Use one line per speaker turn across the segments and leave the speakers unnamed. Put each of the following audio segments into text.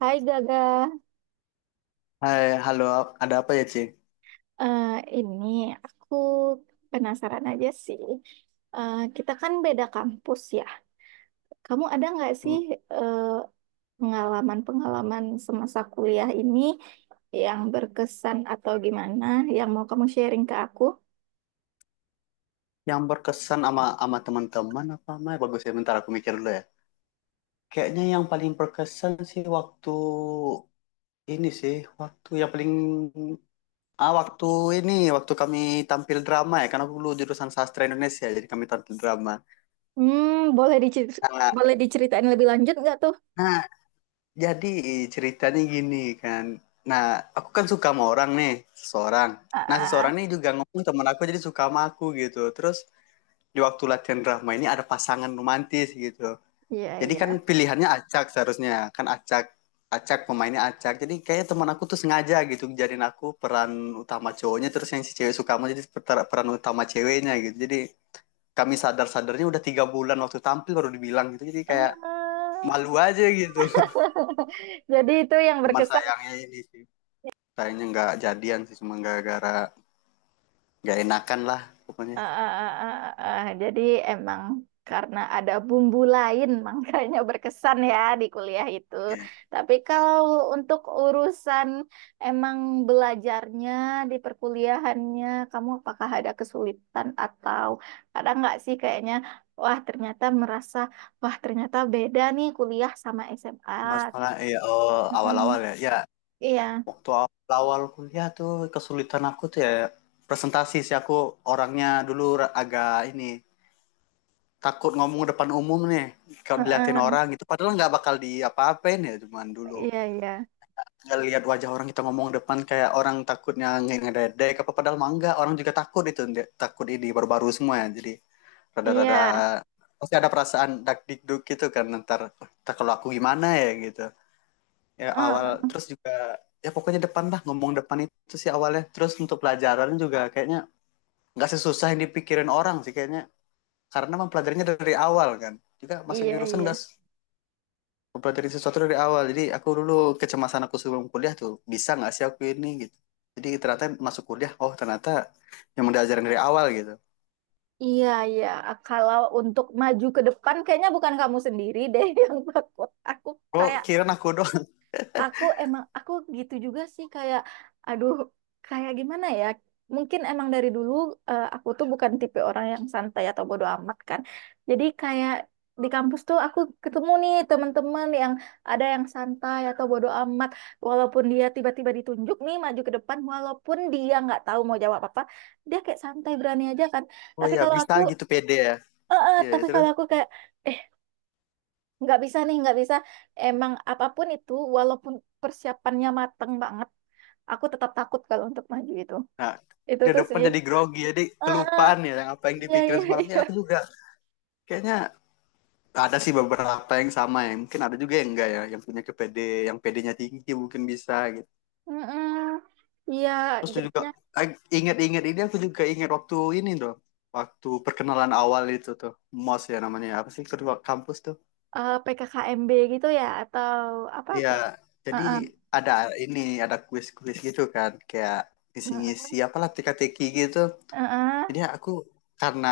Hai Gaga,
Hai, halo, ada apa ya, Ci?
Eh, ini aku penasaran aja sih. Eh, kita kan beda kampus ya. Kamu ada nggak sih
Hmm.
eh, pengalaman-pengalaman semasa kuliah ini yang berkesan atau gimana yang mau kamu sharing ke aku?
Yang berkesan sama sama teman-teman apa sama bagus ya? Bentar aku mikir dulu ya. Kayaknya yang paling berkesan sih waktu ini sih, waktu yang paling waktu ini waktu kami tampil drama ya, karena aku dulu jurusan sastra Indonesia, jadi kami tampil drama.
Hmm, boleh dicer-
Nah,
boleh diceritain lebih lanjut nggak tuh?
nah, jadi ceritanya gini kan. Nah, aku kan suka sama orang nih, seseorang.
Ah,
Nah, seseorang
ah,
nih juga ngomong teman aku jadi suka sama aku gitu. Terus di waktu latihan drama ini ada pasangan romantis gitu.
iya
Jadi
iya.
kan pilihannya acak, seharusnya kan acak acak pemainnya acak. Jadi kayaknya teman aku tuh sengaja gitu jadiin aku peran utama cowoknya, terus yang si cewek suka sama jadi peran utama ceweknya gitu. Jadi kami sadar-sadarnya udah 3 bulan, waktu tampil baru dibilang gitu. Jadi kayak
Eh,
malu aja gitu.
jadi itu yang
Cuman
berkesan.
sayangnya nggak jadian sih, cuma gara-gara nggak enakan lah pokoknya.
Ah, ah, ah, ah, ah, ah. Jadi emang karena ada bumbu lain makanya berkesan ya di kuliah itu.
Iya.
Tapi kalau untuk urusan emang belajarnya di perkuliahannya, kamu apakah ada kesulitan atau ada nggak sih kayaknya, wah ternyata merasa, wah ternyata beda nih kuliah sama SMA.
Masalah ya, oh awal-awal
Mm-mm.
ya. Ya,
Iya,
waktu awal kuliah tuh kesulitan aku tuh ya presentasi sih. Aku orangnya dulu agak ini takut ngomong depan umum nih kalau diliatin
heeh.
orang gitu, padahal nggak bakal di apa-apain ya. Cuman dulu
Iya, iya,
nggak lihat wajah orang, kita ngomong depan kayak orang takutnya ngededek apa padahal mah enggak. Orang juga takut itu, takut ini, baru-baru semua ya, jadi
iya,
rada-rada pasti ada perasaan dak dikduk gitu kan. Ntar, kalau aku gimana ya gitu ya
heeh.
awal. Terus juga ya pokoknya depan lah, ngomong depan itu sih awalnya. Terus untuk pelajaran juga kayaknya nggak sesusah yang dipikirin orang sih kayaknya, karena mempelajarinya dari awal kan, juga masuk
Iya,
jurusan nggak
iya.
mempelajari sesuatu dari awal. Jadi aku dulu kecemasan aku sebelum kuliah tuh bisa nggak sih aku ini gitu. Jadi ternyata masuk kuliah oh ternyata yang diajarin dari awal gitu.
Iya, iya. Kalau untuk maju ke depan, kayaknya bukan kamu sendiri deh yang takut. Aku
Oh,
kayak,
kirain aku doang.
aku emang, aku gitu juga sih kayak, aduh, kayak gimana ya? Mungkin emang dari dulu aku tuh bukan tipe orang yang santai atau bodo amat kan. Jadi kayak di kampus tuh aku ketemu nih teman-teman yang ada yang santai atau bodo amat. Walaupun dia tiba-tiba ditunjuk nih maju ke depan, walaupun dia nggak tahu mau jawab apa, dia kayak santai berani aja kan.
Oh
Tapi
ya,
kalau
bisa
aku.
gitu pede ya.
Eh, eh,
Ya
tapi
terus,
kalau aku kayak eh nggak bisa nih nggak bisa emang apapun itu walaupun persiapannya mateng banget aku tetap takut kalau untuk maju itu
nah
itu
di
tuh
depan
sih.
jadi grogi, jadi
Eh, eh,
kelupaan ya yang apa yang
iya
dipikirin
iya
semalamnya,
iya.
aku juga kayaknya. Ada sih beberapa yang sama ya. Mungkin ada juga yang enggak ya, yang punya ke PD, yang PD-nya tinggi mungkin bisa gitu.
Mm-mm. Iya,
Terus juga
jadinya
eh, ingat-ingat ini aku juga ingat waktu ini tuh, waktu perkenalan awal itu tuh, MOS ya namanya. Apa sih kedua kampus tuh?
PKKMB gitu ya atau apa
Iya,
tuh. Eh,
jadi
eh,
ada ini, ada kuis-kuis gitu kan, kayak
mm.
ngisi-ngisi apalah teka-teki gitu.
Eh,
Jadi
eh.
aku karena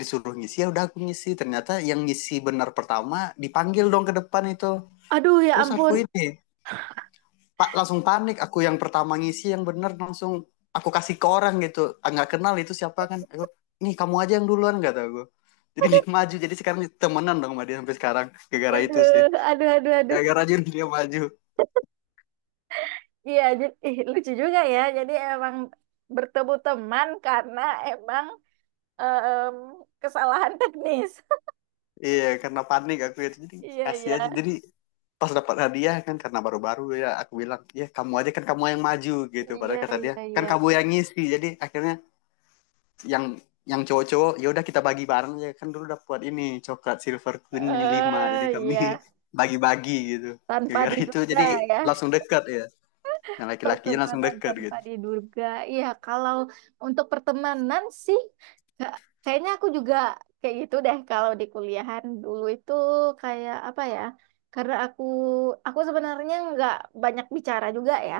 disuruh ngisi ya udah aku ngisi. Ternyata yang ngisi benar pertama dipanggil dong ke depan itu.
Aduh ya
Terus aku
ampun,
ini Pak langsung panik. Aku yang pertama ngisi yang bener langsung aku kasih ke orang gitu. Ah, nggak kenal itu siapa kan. Aku, nih kamu aja yang duluan kata gue. Jadi dia maju. Jadi sekarang temenan dong sama dia sampai sekarang. Gara-gara itu sih.
aduh aduh aduh, aduh
Gara-gara aja dia maju.
iya jadi ih, lucu juga ya jadi emang bertemu teman karena emang em, kesalahan teknis.
Iya karena panik aku itu. Jadi
Iya,
kasih
iya.
aja. Jadi pas dapat hadiah kan, karena baru-baru ya aku bilang ya kamu aja kan kamu yang maju gitu,
Iya,
padahal kata dia
iya,
kan
iya.
kamu yang ngisi. Jadi akhirnya yang cowok-cowok ya udah kita bagi bareng ya kan. Dulu dapat ini coklat Silver Queen lima, jadi
Eh,
kami
iya.
bagi-bagi gitu
Tanpa
gara-gara itu.
diduga
Jadi
ya.
langsung dekat ya, yang laki-lakinya langsung
Pertemanan
dekat
tanpa
gitu.
diduga. Iya, kalau untuk pertemanan sih nggak- kayaknya aku juga kayak gitu deh kalau di kuliahan dulu itu kayak apa ya? Karena aku sebenarnya nggak banyak bicara juga ya.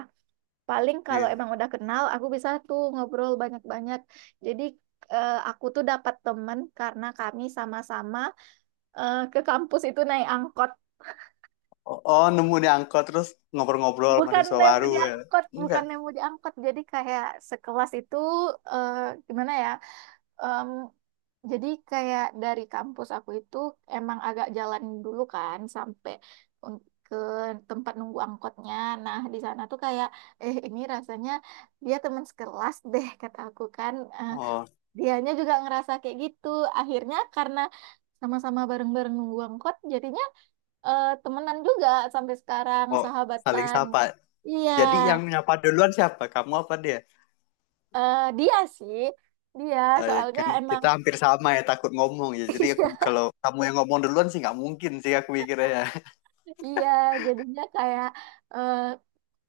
Paling kalau emang
Iya.
udah kenal aku bisa tuh ngobrol banyak-banyak. Jadi aku tuh dapat temen karena kami sama-sama ke kampus itu naik angkot.
Oh, oh, nemu di angkot terus ngobrol-ngobrol
Bukan
mahasiswa
nemu
baru
di
ya?
angkot, bukan
Enggak.
nemu di angkot. Jadi kayak sekelas itu eh, gimana ya? Em, jadi kayak dari kampus aku itu emang agak jalan dulu kan sampai ke tempat nunggu angkotnya. Nah, di sana tuh kayak ini rasanya dia teman sekelas deh kata aku kan. Eh,
Oh,
dianya juga ngerasa kayak gitu. Akhirnya karena sama-sama bareng-bareng nunggu angkot, jadinya temenan juga sampai sekarang
oh, saling
sahabatan.
sapa,
Iya,
jadi yang nyapa duluan siapa, kamu apa dia?
eh, dia sih, dia
Eh, ya
soalnya
kan
emang
kita hampir sama ya takut ngomong ya, jadi aku
iya
kalau kamu yang ngomong duluan sih nggak mungkin sih, aku mikirnya ya.
iya jadinya kayak eh,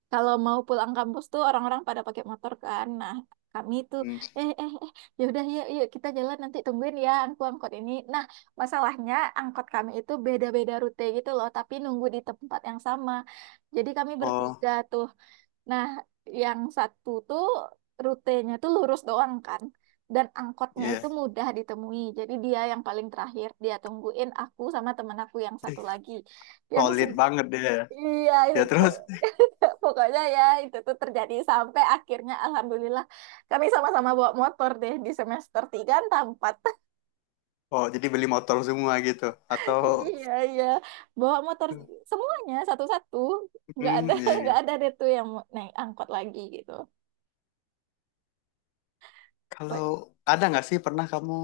kalau mau pulang kampus tuh orang-orang pada pakai motor kan. Nah, kami tuh eh eh eh ya udah yuk yuk kita jalan nanti tungguin ya aku angkot ini. Nah, masalahnya angkot kami itu beda-beda rute gitu loh, tapi nunggu di tempat yang sama. Jadi kami
Oh
bertiga tuh. Nah, yang satu tuh rutenya tuh lurus doang kan. Dan angkotnya
iya, yeah.
itu mudah ditemui. Jadi dia yang paling terakhir. Dia tungguin aku sama temen aku yang satu lagi. Yang
Solid
su-
banget dia.
iya
Ya terus,
pokoknya ya itu tuh terjadi sampai akhirnya alhamdulillah kami sama-sama bawa motor deh di semester 3 entah 4.
oh jadi beli motor semua gitu. Atau,
Iya iya bawa motor semuanya satu-satu. Nggak
hmm,
ada
iya, iya.
nggak ada deh tuh yang mau naik angkot lagi gitu.
Kalau ada nggak sih pernah kamu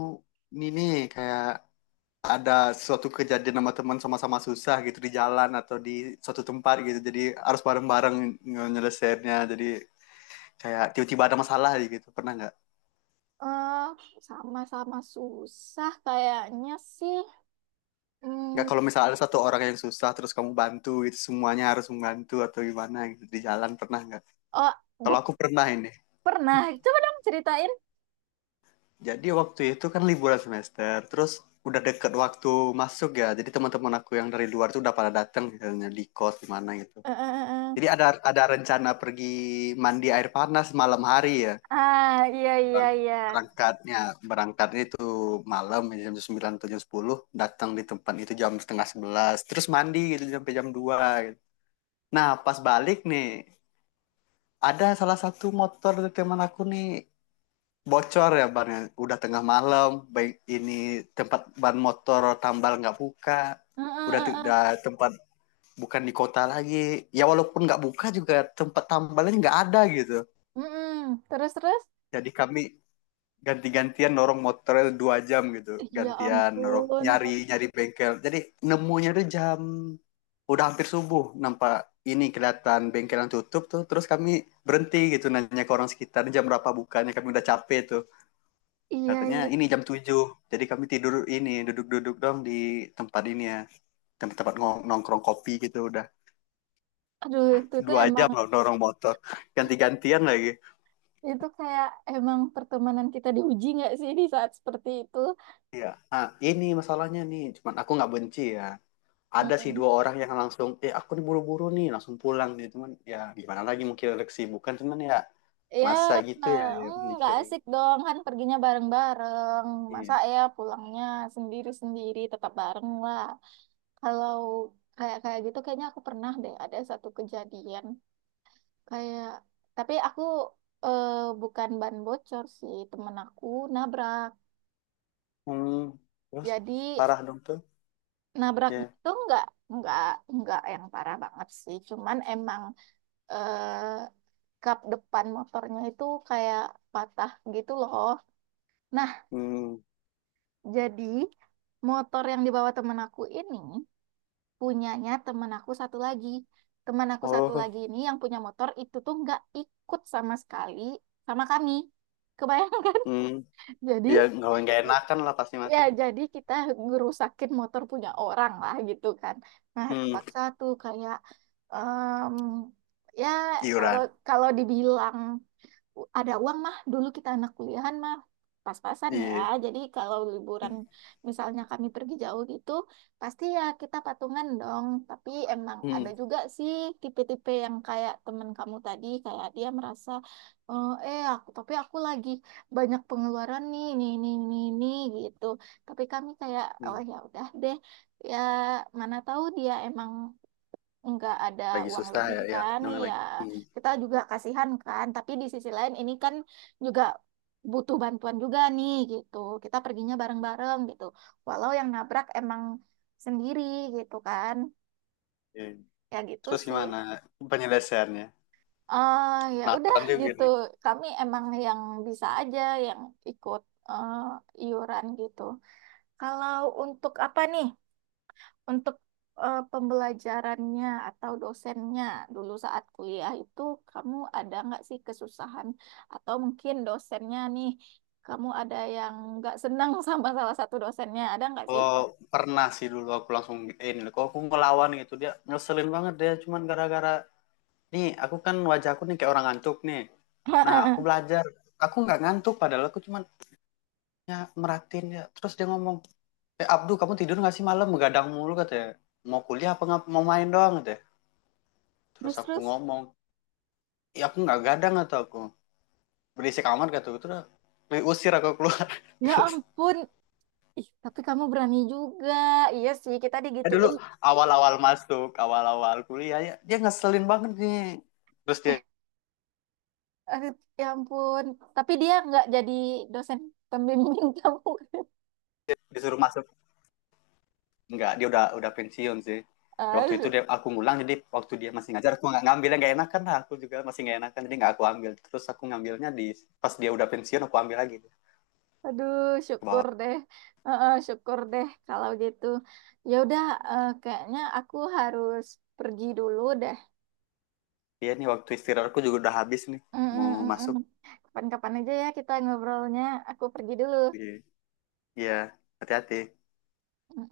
ini nih kayak ada suatu kejadian sama teman sama-sama susah gitu di jalan atau di suatu tempat gitu? Jadi harus bareng-bareng nyelesainnya. Jadi kayak tiba-tiba ada masalah aja gitu. Pernah nggak?
eh sama-sama susah kayaknya sih.
Nggak,
Hmm,
kalau misalnya ada satu orang yang susah terus kamu bantu gitu semuanya harus membantu atau gimana gitu di jalan, pernah nggak?
oh,
Kalau
bu-
aku pernah ini.
pernah. Coba dong ceritain.
Jadi waktu itu kan liburan semester, terus udah deket waktu masuk ya. Jadi teman-teman aku yang dari luar tuh udah pada datang, misalnya di kos di mana gitu.
Eh, eh, eh,
Jadi
eh.
ada rencana pergi mandi air panas malam hari ya.
Ah, iya, iya,
Berang-
iya.
Berangkatnya berangkatnya itu malam ya, jam 9 atau jam 10, datang di tempat itu jam setengah sebelas, terus mandi gitu sampai jam 2 gitu. Nah, pas balik nih ada salah satu motor dari teman aku nih bocor ya bannya, udah tengah malam, baik ini tempat ban motor tambal nggak buka,
Eh, eh,
udah
eh,
tidak
eh.
tempat bukan di kota lagi ya, walaupun nggak buka juga tempat tambalnya nggak ada gitu.
Mm-mm. Terus, terus.
Jadi kami ganti-gantian norong motornya 2 jam gitu,
Ya
gantian norong
ampun.
nyari nyari bengkel. Jadi nemunya tuh jam udah hampir subuh, nampak ini kelihatan bengkel yang tutup tuh. Terus kami berhenti gitu nanya ke orang sekitar jam berapa bukanya, kami udah capek tuh.
Iya,
Katanya
iya.
ini jam 7. Jadi kami tidur ini duduk-duduk dong di tempat ini ya. Tempat-tempat nongkrong kopi gitu udah
Aduh, itu tuh
dua
emang,
jam loh dorong motor. Ganti-gantian lagi.
itu kayak emang pertemanan kita diuji nggak sih di saat seperti itu?
Iya. Ah, ini masalahnya nih. Cuman aku nggak benci ya. Ada sih
Mm-mm.
dua orang yang langsung, eh aku nih buru-buru nih langsung pulang nih. Cuman ya gimana lagi mungkin ada kesibukan. Cuman ya
Ya,
masa gitu ya, ya
mm, nggak
mikirin.
asik dong kan perginya bareng-bareng. Masa
Iya.
ya pulangnya sendiri-sendiri tetap bareng lah. Kalau kayak kayak gitu kayaknya aku pernah deh ada satu kejadian kayak tapi aku eh, bukan ban bocor sih temen aku nabrak.
Hmm, terus
Jadi
parah dong tuh.
nabrak
Ya.
itu nggak nggak nggak yang parah banget sih. Cuman emang eh, kap depan motornya itu kayak patah gitu loh. Nah
Hmm.
jadi motor yang dibawa temen aku ini punyanya teman aku satu lagi. Teman aku satu
Oh.
lagi ini yang punya motor itu tuh nggak ikut sama sekali sama kami. Kebayang kan?
Hmm.
Jadi
Ya nggak enakan lah pasti
ya
macam.
jadi kita ngerusakin motor punya orang lah gitu kan. Nah,
Hmm.
kepaksa tuh kayak em, ya kalau
Iuran.
kalau dibilang ada uang mah dulu kita anak kuliahan mah pas-pasan ya
Iya.
jadi kalau liburan misalnya kami pergi jauh gitu pasti ya kita patungan dong tapi emang
Hmm,
ada juga sih tipe-tipe yang kayak temen kamu tadi kayak dia merasa "Oh, aku lagi banyak pengeluaran nih nih nih nih nih gitu tapi kami kayak oh
hmm.
ya udah deh ya mana tahu dia emang nggak ada
Lagi
uang
susah
lebih
ya, ya
kan
namanya
ya
lagi. Hmm,
kita juga kasihan kan tapi di sisi lain ini kan juga butuh bantuan juga nih gitu kita perginya bareng-bareng gitu walau yang nabrak emang sendiri gitu kan
iya.
ya gitu
Terus
sih.
gimana penyelesaiannya,
Ya udah
penasaran juga
gitu
nih.
kami emang yang bisa aja yang ikut eh, iuran gitu. Kalau untuk apa nih, untuk pembelajarannya atau dosennya dulu saat kuliah itu kamu ada nggak sih kesusahan atau mungkin dosennya nih kamu ada yang nggak senang sama salah satu dosennya ada nggak sih?
Oh, pernah sih dulu aku langsung eh, ini kok aku ngelawan gitu, dia ngeselin banget dia, cuman gara-gara nih aku kan wajahku nih kayak orang ngantuk nih. Nah aku belajar aku nggak ngantuk, padahal aku cuman ya merhatiin ya. Terus dia ngomong, eh Abdu kamu tidur nggak sih malam begadang mulu katanya, mau kuliah apa nggak mau main doang katanya. Terus
Terus
aku
terus.
ngomong ya aku nggak gadang atau aku berisik amat gitu. Terus diusir aku keluar.
Ya
Terus
ampun, ih tapi kamu berani juga. Iya sih kita
dulu
digituin.
awal-awal masuk awal-awal kuliah ya dia ngeselin banget nih. Terus dia,
Eh, ya ampun, tapi dia nggak jadi dosen pembimbing kamu.
dia disuruh masuk enggak, dia udah pensiun sih. Ya, waktu itu
Ah,
dia aku ngulang, jadi waktu dia masih ngajar aku nggak ngambilnya nggak enakan lah aku juga masih nggak enakan, jadi nggak aku ambil. Terus aku ngambilnya di pas dia udah pensiun aku ambil lagi ke
aduh, syukur
bawah.
deh. Heeh, syukur deh kalau gitu. Ya udah, kayaknya aku harus pergi dulu deh.
Dia nih waktu istirahat aku juga udah habis nih
Mm, mm,
mau
mm,
masuk.
mm. Kapan-kapan aja ya kita ngobrolnya. Aku pergi dulu.
Iya, iya, hati-hati.
Mm, mm.